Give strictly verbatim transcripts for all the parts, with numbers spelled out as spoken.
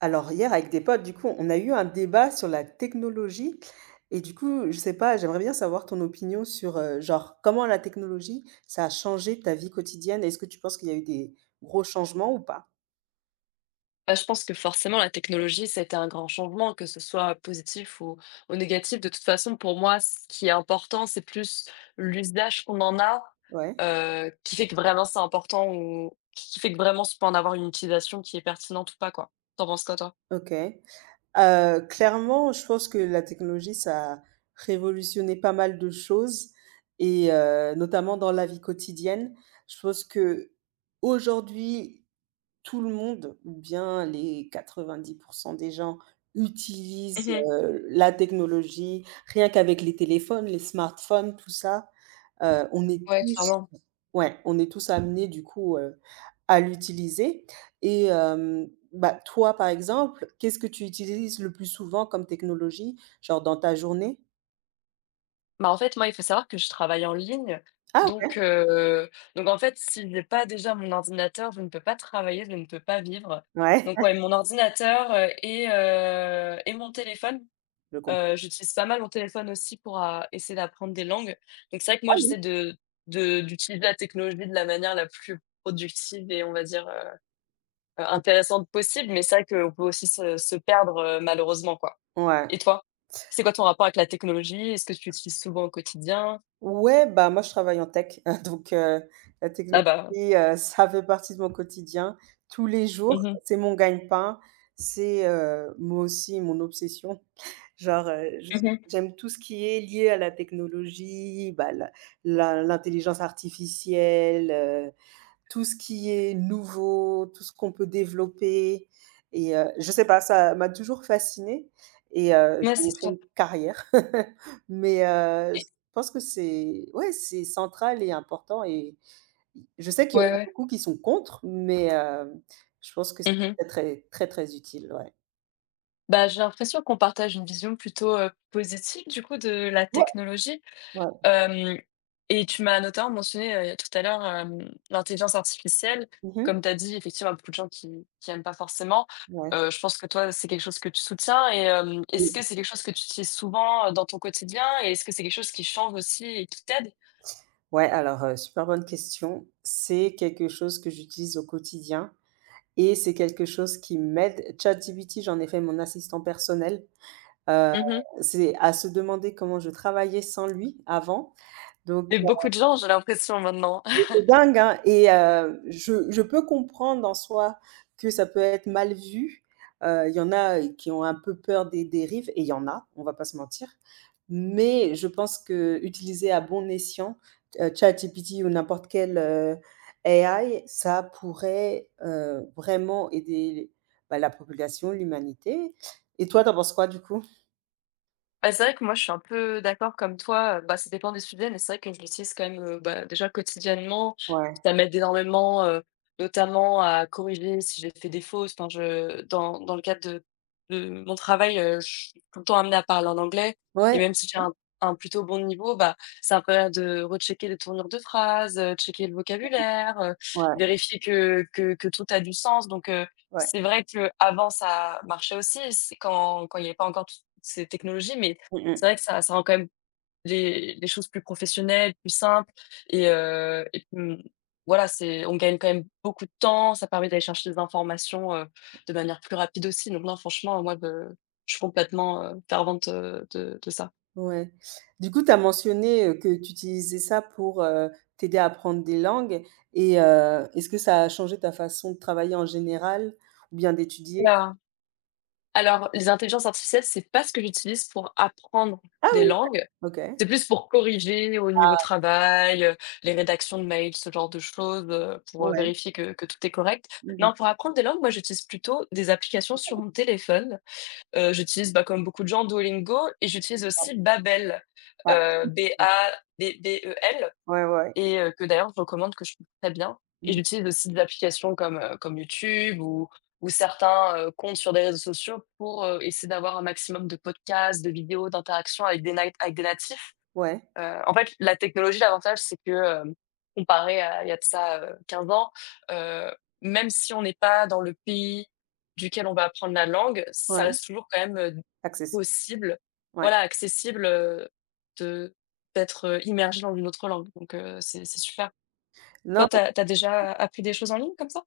Alors hier avec des potes, du coup, on a eu un débat sur la technologie et du coup, je sais pas, j'aimerais bien savoir ton opinion sur, heu, genre, comment la technologie, ça a changé ta vie quotidienne? Est-ce que tu penses qu'il y a eu des gros changements ou pas? Bah, je pense que forcément la technologie, ça a été un grand changement, que ce soit positif ou, ou négatif. De toute façon, pour moi, ce qui est important, c'est plus l'usage qu'on en a, Ouais, euh, qui fait que vraiment c'est important ou qui fait que vraiment on peut en avoir une utilisation qui est pertinente ou pas, quoi. T'en penses quoi, toi? OK. Heu, clairement, je pense que la technologie, ça a révolutionné pas mal de choses et heu, notamment dans la vie quotidienne. Je pense que aujourd'hui, tout le monde, ou bien les quatre-vingt-dix pour cent des gens utilisent, Mhm. heu, la technologie, rien qu'avec les téléphones, les smartphones, tout ça, heu, on est Ouais, tous, clairement. ouais, on est tous amenés du coup, heu, à l'utiliser et hem, bah, toi, par exemple, qu'est-ce que tu utilises le plus souvent comme technologie, genre dans ta journée? Bah, en fait, moi, il faut savoir que je travaille en ligne. Ah, OK, Donc, heu, donc en fait, si j'ai pas déjà mon ordinateur, je ne peux pas travailler, je ne peux pas vivre. ouais, Donc ouais, mon ordinateur, heu et heu et mon téléphone. je comprends, Heu, j'utilise pas mal mon téléphone aussi pour, heu, essayer d'apprendre des langues. Donc c'est vrai que moi, oui. j'essaie de de d'utiliser la technologie de la manière la plus productive et on va dire, heu, intéressante possible. Mais c'est vrai qu'on peut aussi se se perdre, heu, malheureusement, quoi. Ouais. Et toi? C'est quoi ton rapport avec la technologie? Est-ce que tu l'utilises souvent au quotidien? Ouais, bah, moi je travaille en tech, donc heu, la technologie, Ah bah, heu, ça fait partie de mon quotidien. Tous les jours, mmh mh. c'est mon gagne-pain, c'est, heu, moi aussi mon obsession. Genre, heu, je Mmh mh. j'aime tout ce qui est lié à la technologie, bah, la la l'intelligence artificielle, euh, tout ce qui est nouveau, tout ce qu'on peut développer et heu, je sais pas, ça m'a toujours fascinée et heu, Ouais, j'en ai c'est fait sûr. une carrière. Mais heu, je Et pense que c'est, ouais, c'est central et important et je sais qu'il y Ouais, en a ouais. beaucoup qui sont contre, mais heu, je pense que Mmh mh. c'est très, très, très utile, ouais. Bah, j'ai l'impression qu'on partage une vision plutôt, heu, positive du coup de la Ouais, technologie. ouais. Hem et tu m'as notamment mentionné, heu, tout à l'heure, hem, l'intelligence artificielle. Mmh. Comme tu as dit, effectivement, il y a beaucoup de gens qui qui aiment pas forcément. Ouais. Heu, je pense que toi, c'est quelque chose que tu soutiens et hem, est-ce que Oui. c'est quelque chose que tu utilises souvent, heu, dans ton quotidien et est-ce que c'est quelque chose qui change aussi et qui t'aide? Ouais, alors, heu, super bonne question. C'est quelque chose que j'utilise au quotidien. Et c'est quelque chose qui m'aide. ChatGPT, j'en ai fait mon assistant personnel. Heu, Mmh mh c'est à se demander comment je travaillais sans lui avant. Donc et beaucoup de gens, j'ai l'impression maintenant. mais c'est dingue, hein et heu, je je peux comprendre en soi que ça peut être mal vu. Heu, il y en a, qui ont un peu peur des dérives et il y en a, on va pas se mentir. Mais je pense que utiliser à bon escient, heu, ChatGPT ou n'importe quelle, heu, A I, ça pourrait, heu, vraiment aider, bah, la population, l'humanité. Et toi, t'en penses quoi du coup? Bah, c'est vrai que moi, je suis un peu d'accord comme toi, heu, bah, ça dépend des sujets, mais c'est vrai que je l'utilise quand même, heu, bah, déjà quotidiennement. Ouais. Ça m'aide énormément, heu, notamment à corriger si j'ai fait des fautes. Enfin, je dans dans le cadre de de mon travail, heu, je suis tout le temps amenée à parler en anglais Ouais, et même si j'ai un un plutôt bon niveau, bah, ça me permet de rechecker les tournures de phrases, heu, checker le vocabulaire, heu, ouais, vérifier que que que tout a du sens donc heu, ouais. c'est vrai que avant ça marchait aussi, c'est quand quand il n'y avait pas encore ces technologies, mais Mmh. c'est vrai que ça ça rend quand même les les choses plus professionnelles, plus simples et heu et mmh, voilà, c'est on gagne quand même beaucoup de temps, ça permet d'aller chercher des informations, heu, de manière plus rapide aussi, donc non, franchement, moi, de je suis complètement, heu, fervente, heu, de de ça. Ouais. Du coup, tu as mentionné, heu, que tu utilisais ça pour, heu, t'aider à apprendre des langues et heu, est-ce que ça a changé ta façon de travailler en général ou bien d'étudier? Oula! Alors, les intelligences artificielles, c'est pas ce que j'utilise pour apprendre Ah, des oui! langues. OK. C'est plus pour corriger au niveau travail, heu, les rédactions de mails, ce genre de choses, heu, pour, heu, Ouais. vérifier que que tout est correct. Mmh mh. Non, pour apprendre des langues, moi, j'utilise plutôt des applications sur mon téléphone. Heu, j'utilise, bah, comme beaucoup de gens, Duolingo et j'utilise aussi Babel, heu, B A B B E L Ouais, ouais, ouais. et heu, que d'ailleurs je recommande, que je trouve très bien et Mmh. j'utilise aussi des applications comme, heu, comme YouTube ou ou certains, heu, comptes sur des réseaux sociaux pour, heu, essayer d'avoir un maximum de podcasts, de vidéos, d'interactions avec des nat avec des natifs. Ouais, Heu, en fait, la technologie, l'avantage, c'est que, hem, comparé à il y a de ça, heu, quinze ans, heu, même si on n'est pas dans le pays duquel on va apprendre la langue, ça ouais. reste toujours quand même, heu, Accessible. possible, Ouais. voilà, accessible, heu, de d'être, heu, immergé dans une autre langue, donc heu, c'est c'est super. Non. Toi, tu as déjà appris des choses en ligne comme ça?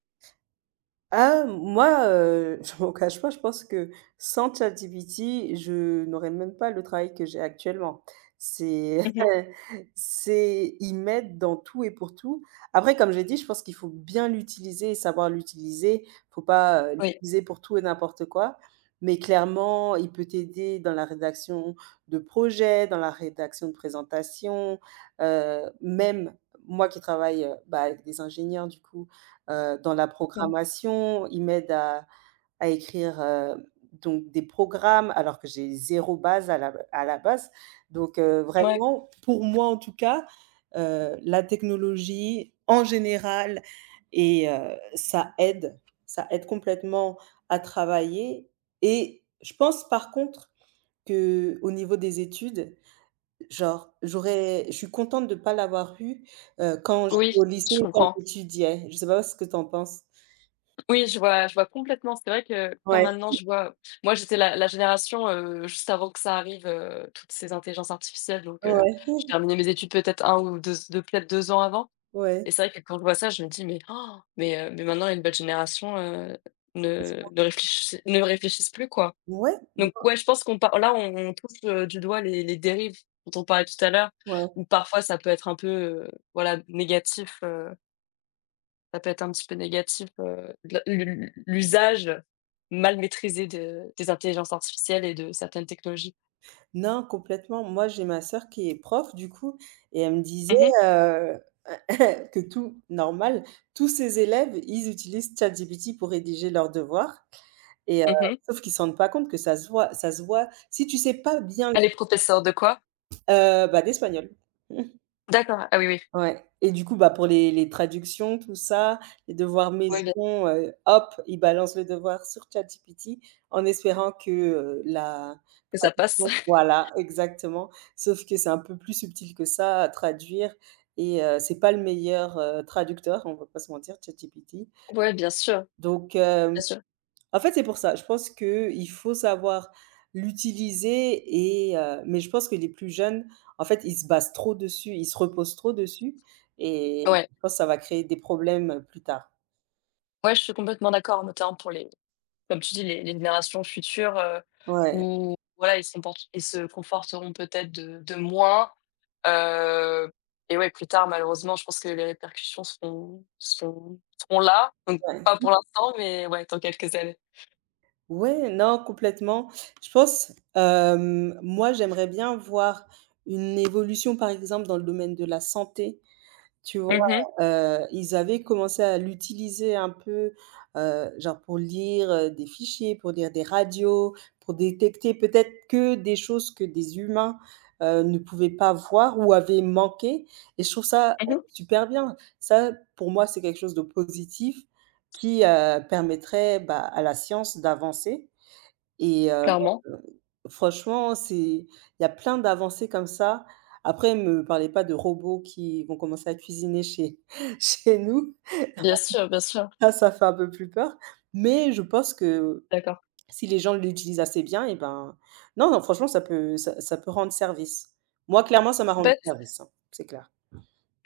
Ah, moi, heu, je m'en cache pas, je pense que sans ChatGPT, je n'aurais même pas le travail que j'ai actuellement. C'est Mmh c'est ils m'aident dans tout et pour tout. Après, comme j'ai dit, je pense qu'il faut bien l'utiliser et savoir l'utiliser. Faut pas, heu, Oui. l'utiliser pour tout et n'importe quoi. Mais clairement, il peut t'aider dans la rédaction de projets, dans la rédaction de présentations, heu, même moi qui travaille, heu, bah, avec des ingénieurs du coup, heu, dans la Mmh. programmation, il m'aide à à écrire, heu, donc des programmes alors que j'ai zéro base à la à la base. Donc heu, Ouais, vraiment, pour moi en tout cas, heu, la technologie en général et heu, ça aide, ça aide complètement à travailler et je pense par contre que au niveau des études, genre j'aurais je suis contente de ne pas l'avoir eu, heu, quand j'étais oui, au lycée je et quand comprends. j'étudiais. Je sais pas ce que tu en penses? Oui, je vois je vois complètement. C'est vrai que quand Ouais, maintenant je vois moi j'étais la la génération, heu, juste avant que ça arrive, heu, toutes ces intelligences artificielles donc heu, ouais, j'ai terminé mes études peut-être un ou deux 2 peut-être deux ans avant ouais. et c'est vrai que quand je vois ça, je me dis: «Mais oh, mais heu, mais maintenant une nouvelles génération heu, ne ne réfléchissent ne réfléchissent plus, quoi». Ouais, non, Donc ouais, je pense qu'on par là, on on touche, heu, du doigt les les dérives dont on parlait tout à l'heure, ouais. où parfois ça peut être un peu, heu, voilà négatif, heu ça peut être un petit peu négatif, heu, de l'u l'u l'usage mal maîtrisé de des intelligences artificielles et de certaines technologies. Non, complètement. Moi, j'ai ma sœur qui est prof, du coup, et elle me disait, Mmh mh. heu, que tout normal, tous ses élèves, ils utilisent ChatGPT pour rédiger leurs devoirs et heu, Mmh sauf qu'ils ne se rendent pas compte que ça se voit, ça se voit. Si tu sais pas bien, Elle est professeure de quoi? heu, bah, d'espagnol. D'accord, ah oui, oui. Ouais et du coup, bah, pour les les traductions, tout ça, les devoirs Oui, bien sûr maison, heu, hop, ils balancent le devoir sur ChatGPT en espérant que, heu, la que ça passe. traduction voilà, exactement. Sauf que c'est un peu plus subtil que ça à traduire et heu, c'est pas le meilleur, heu, traducteur, on va pas se mentir, ChatGPT. Ouais, bien sûr, Donc bien hem sûr. en fait, c'est pour ça. Je pense qu'il faut savoir l'utiliser et heu, mais je pense que les plus jeunes, en fait, ils se basent trop dessus, ils se reposent trop dessus et Ouais. je pense que ça va créer des problèmes plus tard. Ouais, je suis complètement d'accord, notamment pour les Comme tu dis, les les générations futures, heu, Ouais, où voilà, ils se comportent ils se conforteront peut-être de de moins, heu et ouais, plus tard, malheureusement, je pense que les répercussions seront seront seront là, donc pas ouais. pour l'instant, mais ouais, dans quelques années. Ouais, non, complètement. Je pense, hem, moi, j'aimerais bien voir une évolution, par exemple, dans le domaine de la santé. Tu vois? Mmh mh. Heu, ils avaient commencé à l'utiliser un peu, heu, genre pour lire, heu, des fichiers, pour lire des radios, pour détecter peut-être que des choses que des humains, heu, ne pouvaient pas voir ou avaient manqué et je trouve ça, heu, Mmh super bien. Ça, pour moi, c'est quelque chose de positif qui, heu, permettrait, bah, à la science d'avancer et heu, Clairement. franchement, c'est il y a plein d'avancées comme ça. Après, me parlez pas de robots qui vont commencer à cuisiner chez chez nous. Bien sûr, bien sûr. ça ça fait un peu plus peur. Mais je pense que D'accord. si les gens l'utilisent assez bien et ben non, non, franchement, ça peut ça ça peut rendre service. Moi, clairement, ça m'a En rendu fait, service, hein, c'est clair.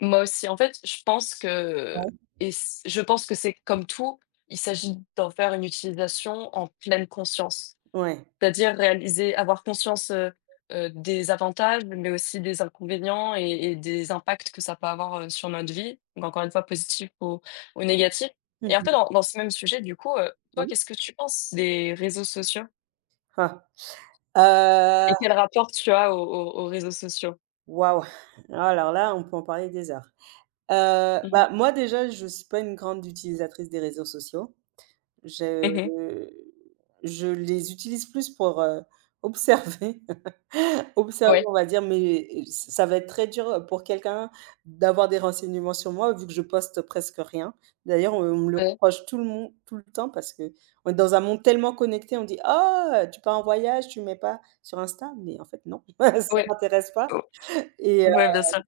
moi aussi, en fait, je pense que Ouais. et c je pense que c'est comme tout, il s'agit d'en faire une utilisation en pleine conscience. Ouais. C'est-à-dire réaliser avoir conscience, heu heu, des avantages, mais aussi des inconvénients et et des impacts que ça peut avoir, heu, sur notre vie, donc encore une fois positif ou ou négatif et Mmh un peu mh. dans dans ce même sujet du coup, heu, toi Oui. qu'est-ce que tu penses des réseaux sociaux? Ah. Heu, Et quel rapport tu as aux aux aux réseaux sociaux? waouh! Alors là, on peut en parler des heures. Heu, Mmh mh. bah, moi déjà, je suis pas une grande utilisatrice des réseaux sociaux. Je Mmh, je les utilise plus pour, heu, observer observer, ouais, on va dire, mais ça va être très dur, pour quelqu'un d'avoir des renseignements sur moi, vu que je poste presque rien. D'ailleurs, on me le ouais, reproche tout le monde tout le temps parce que on est dans un monde tellement connecté, on dit: «Ah, tu pars en voyage, tu mets pas sur Insta?» mais en fait non, ça ouais, m'intéresse pas o et heu, ouais, bien sûr.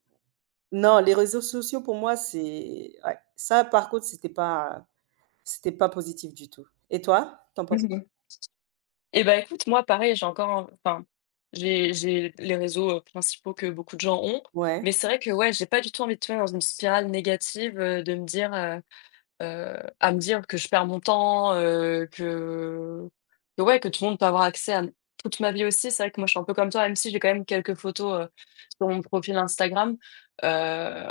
non, les réseaux sociaux pour moi, c'est ouais, ça par contre, c'était pas c'était pas positif du tout et toi, tu penses. Et ben écoute, moi, pareil, j'ai encore un enfin, j'ai j'ai les réseaux, heu, principaux que beaucoup de gens ont, Ouais, mais c'est vrai que, ouais, j'ai pas du tout envie de tomber dans une spirale négative, heu, de me dire, heu heu, à me dire que je perds mon temps, heu, que que, ouais, que tout le monde peut avoir accès à toute ma vie aussi. C'est vrai que moi, je suis un peu comme toi, même si j'ai quand même quelques photos, heu, sur mon profil Instagram, heu,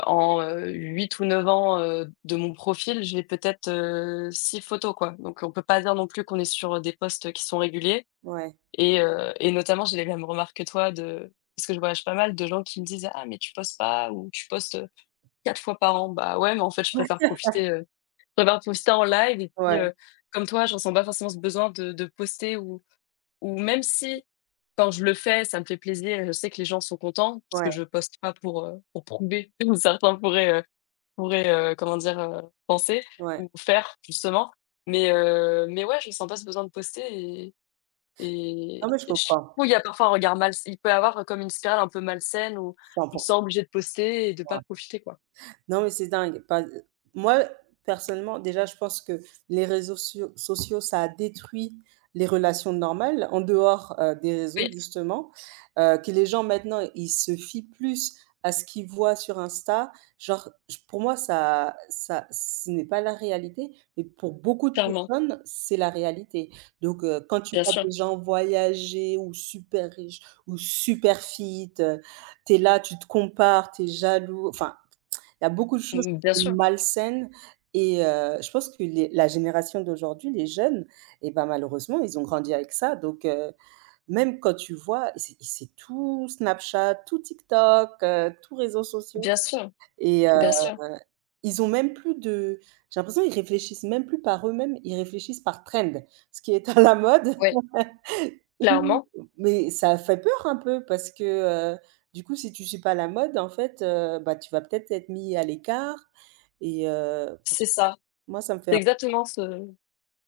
en, heu, huit ou neuf ans, heu, de mon profil, j'ai peut-être, heu, six photos, quoi, donc on peut pas dire non plus qu'on est sur, des posts qui sont réguliers. ouais, Et heu et notamment, j'ai les mêmes remarques que toi de parce que je voyage pas mal de gens qui me disent: «Ah mais tu postes pas ou tu postes, heu, quatre fois par an». Bah ouais, mais en fait, je préfère profiter, heu, je préfère poster en live et puis, ouais, heu, comme toi, je ressens pas forcément ce besoin de de poster ou ou même si quand je le fais, ça me fait plaisir et je sais que les gens sont contents parce ouais, que je poste pas pour, heu, pour prouver comme certains pourraient, heu, pourraient, heu, comment dire, heu, penser ouais. ou faire justement. Mais heu, mais ouais, je ressens pas ce besoin de poster et Non mais je je comprends, trouve il y a parfois un regard mal il peut y avoir comme une spirale un peu malsaine où cent tu te pour cent. sens obligé de poster et de pas profiter, quoi. Non, mais c'est dingue. Pas moi, personnellement, déjà, je pense que les réseaux socio sociaux, ça a détruit les relations normales, en dehors, heu, des réseaux, Oui, justement. Heu, que les gens, maintenant, ils se fient plus à ce qu'ils voient sur Insta. Genre, j pour moi, ça ça ce n'est pas la réalité, mais pour beaucoup de clairement, personnes, c'est la réalité. Donc, heu, quand tu bien vois sûr. des gens voyager ou super riches ou super fit, heu, tu es là, tu te compares, tu es jaloux. Enfin il y a beaucoup de choses qui Mmh, bien sont sûr, malsaines et heu, je pense que les la génération d'aujourd'hui, les jeunes et ben, malheureusement, ils ont grandi avec ça donc heu, même quand tu vois et c'est c'est tout Snapchat, tout TikTok, heu, tout réseaux sociaux bien sûr, et heu, bien sûr. ils ont même plus de j'ai l'impression ils réfléchissent même plus par eux-mêmes, ils réfléchissent par trend. Ce qui est à la mode. Ouais, Mmh, clairement, mais ça fait peur un peu parce que, heu, du coup, si tu suis pas la mode, en fait, heu, bah, tu vas peut-être être mis à l'écart et heu, c'est ça. moi, ça me fait C'est un exactement ce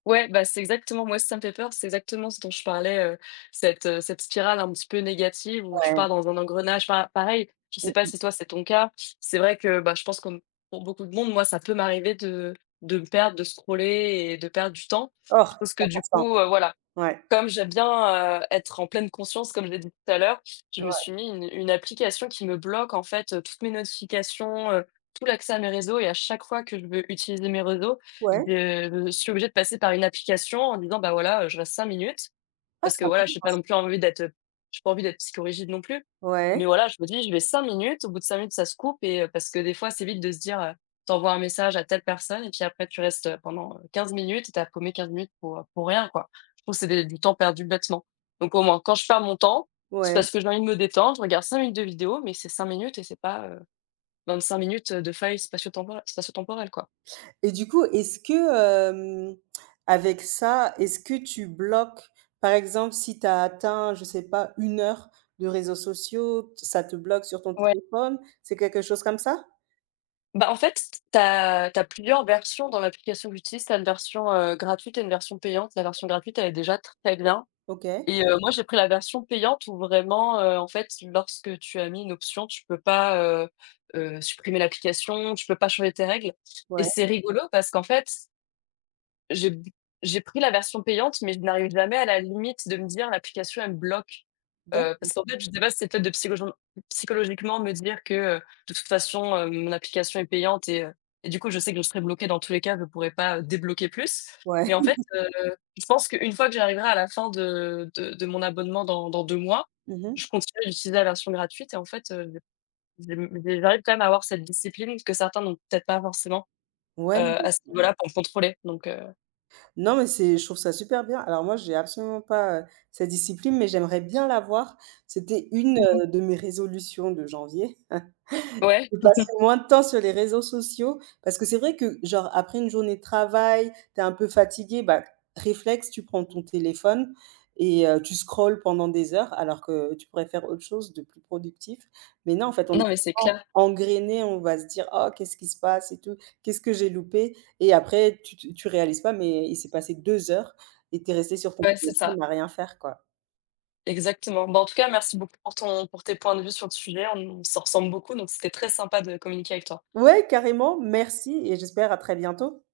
Ouais, bah, c'est exactement moi, si ça me fait peur, c'est exactement ce dont je parlais, heu, cette, heu, cette spirale un petit peu négative où tu ouais, pars dans un engrenage. Pa pareil, je sais pas mmh, si toi c'est ton cas, c'est vrai que, bah, je pense que pour beaucoup de monde, moi ça peut m'arriver de de me perdre, de scroller et de perdre du temps. oh, Je pense que du cent. coup, heu, voilà Ouais, comme j'aime bien, heu, être en pleine conscience, comme je l'ai dit tout à l'heure, je me ouais, suis mis une une application qui me bloque, en fait, heu, toutes mes notifications, heu, tout l'accès à mes réseaux et à chaque fois que je veux utiliser mes réseaux, ouais. je je suis obligée de passer par une application en disant: «Bah, voilà, heu, je reste cinq minutes». Ah, Parce c'est que voilà, j'ai intéressant pas ça. non plus envie d'être, heu, j'ai pas envie d'être psychorigide non plus. Ouais, Mais voilà, je me dis: «Je vais cinq minutes», au bout de cinq minutes ça se coupe et heu, parce que des fois c'est vite de se dire, heu, tu un message à telle personne et puis après tu restes, heu, pendant, heu, quinze minutes et t'as as paumé quinze minutes pour, heu, pour rien quoi. Je trouve que c'est des du temps perdu bêtement. Donc au moins, quand je perds mon temps, c'est ouais parce que j'ai envie de me détendre, je regarde cinq minutes de vidéo, mais c'est cinq minutes et c'est pas, euh, vingt-cinq minutes, euh, de faille spatio-temporel spatio-temporelle quoi. et du coup, est-ce que, hem, avec ça, est-ce que tu bloques, par exemple, si tu as atteint, je sais pas, une heure de réseaux sociaux, ça te bloque sur ton Ouais, téléphone? C'est quelque chose comme ça? bah, en fait, tu as plusieurs versions dans l'application que j'utilise. Tu as une version, heu, gratuite et une version payante. La version gratuite, elle est déjà très bien OK. et heu, moi, j'ai pris la version payante où vraiment, heu, en fait, lorsque tu as mis une option, tu peux pas, heu heu, supprimer l'application, tu peux pas changer tes règles et Ouais. c'est rigolo parce qu'en fait j'ai b j'ai pris la version payante, mais je n'arrive jamais à la limite de me dire: «L'application, elle me bloque». D'ac Heu, parce qu'en fait, je sais pas si c'est peut-être de psychogen psychologiquement me dire que, heu, de toute façon, heu, mon application est payante et heu et du coup, je sais que je serai bloquée dans tous les cas, je pourrais pas, heu, débloquer plus. Mais ouais. en fait, heu, je pense qu'une fois que j'arriverai à la fin de de de mon abonnement dans dans deux mois, Mmh. je continuerai d'utiliser la version gratuite et en fait, heu, je m j'arrive quand même à avoir cette discipline que certains n'ont peut-être pas forcément, heu, Ouais. à ce niveau-là pour me contrôler donc heu, Non, mais c'est je trouve ça super bien. Alors moi, j'ai absolument pas, heu, cette discipline, mais j'aimerais bien l'avoir. C'était une, Mmh heu, de mes résolutions de janvier. ouais. De passer moins de temps sur les réseaux sociaux, parce que c'est vrai que, genre, après une journée de travail, tu es un peu fatigué, bah, réflexe, tu prends ton téléphone et heu, tu scrolles pendant des heures alors que tu pourrais faire autre chose de plus productif. Mais non, en fait, on est Non, mais c'est tellement clair. engrainé, on va se dire: «Oh, qu'est-ce qui se passe et tout? Qu'est-ce que j'ai loupé?» et après tu tu tu réalises pas, mais il s'est passé deux heures et tu es resté sur ton Ouais, c'est ça, téléphone à rien faire, quoi. exactement. Bon en tout cas, merci beaucoup pour ton pour tes points de vue sur le sujet. On s'en ressemble beaucoup, donc c'était très sympa de communiquer avec toi. Ouais, carrément, merci et j'espère à très bientôt.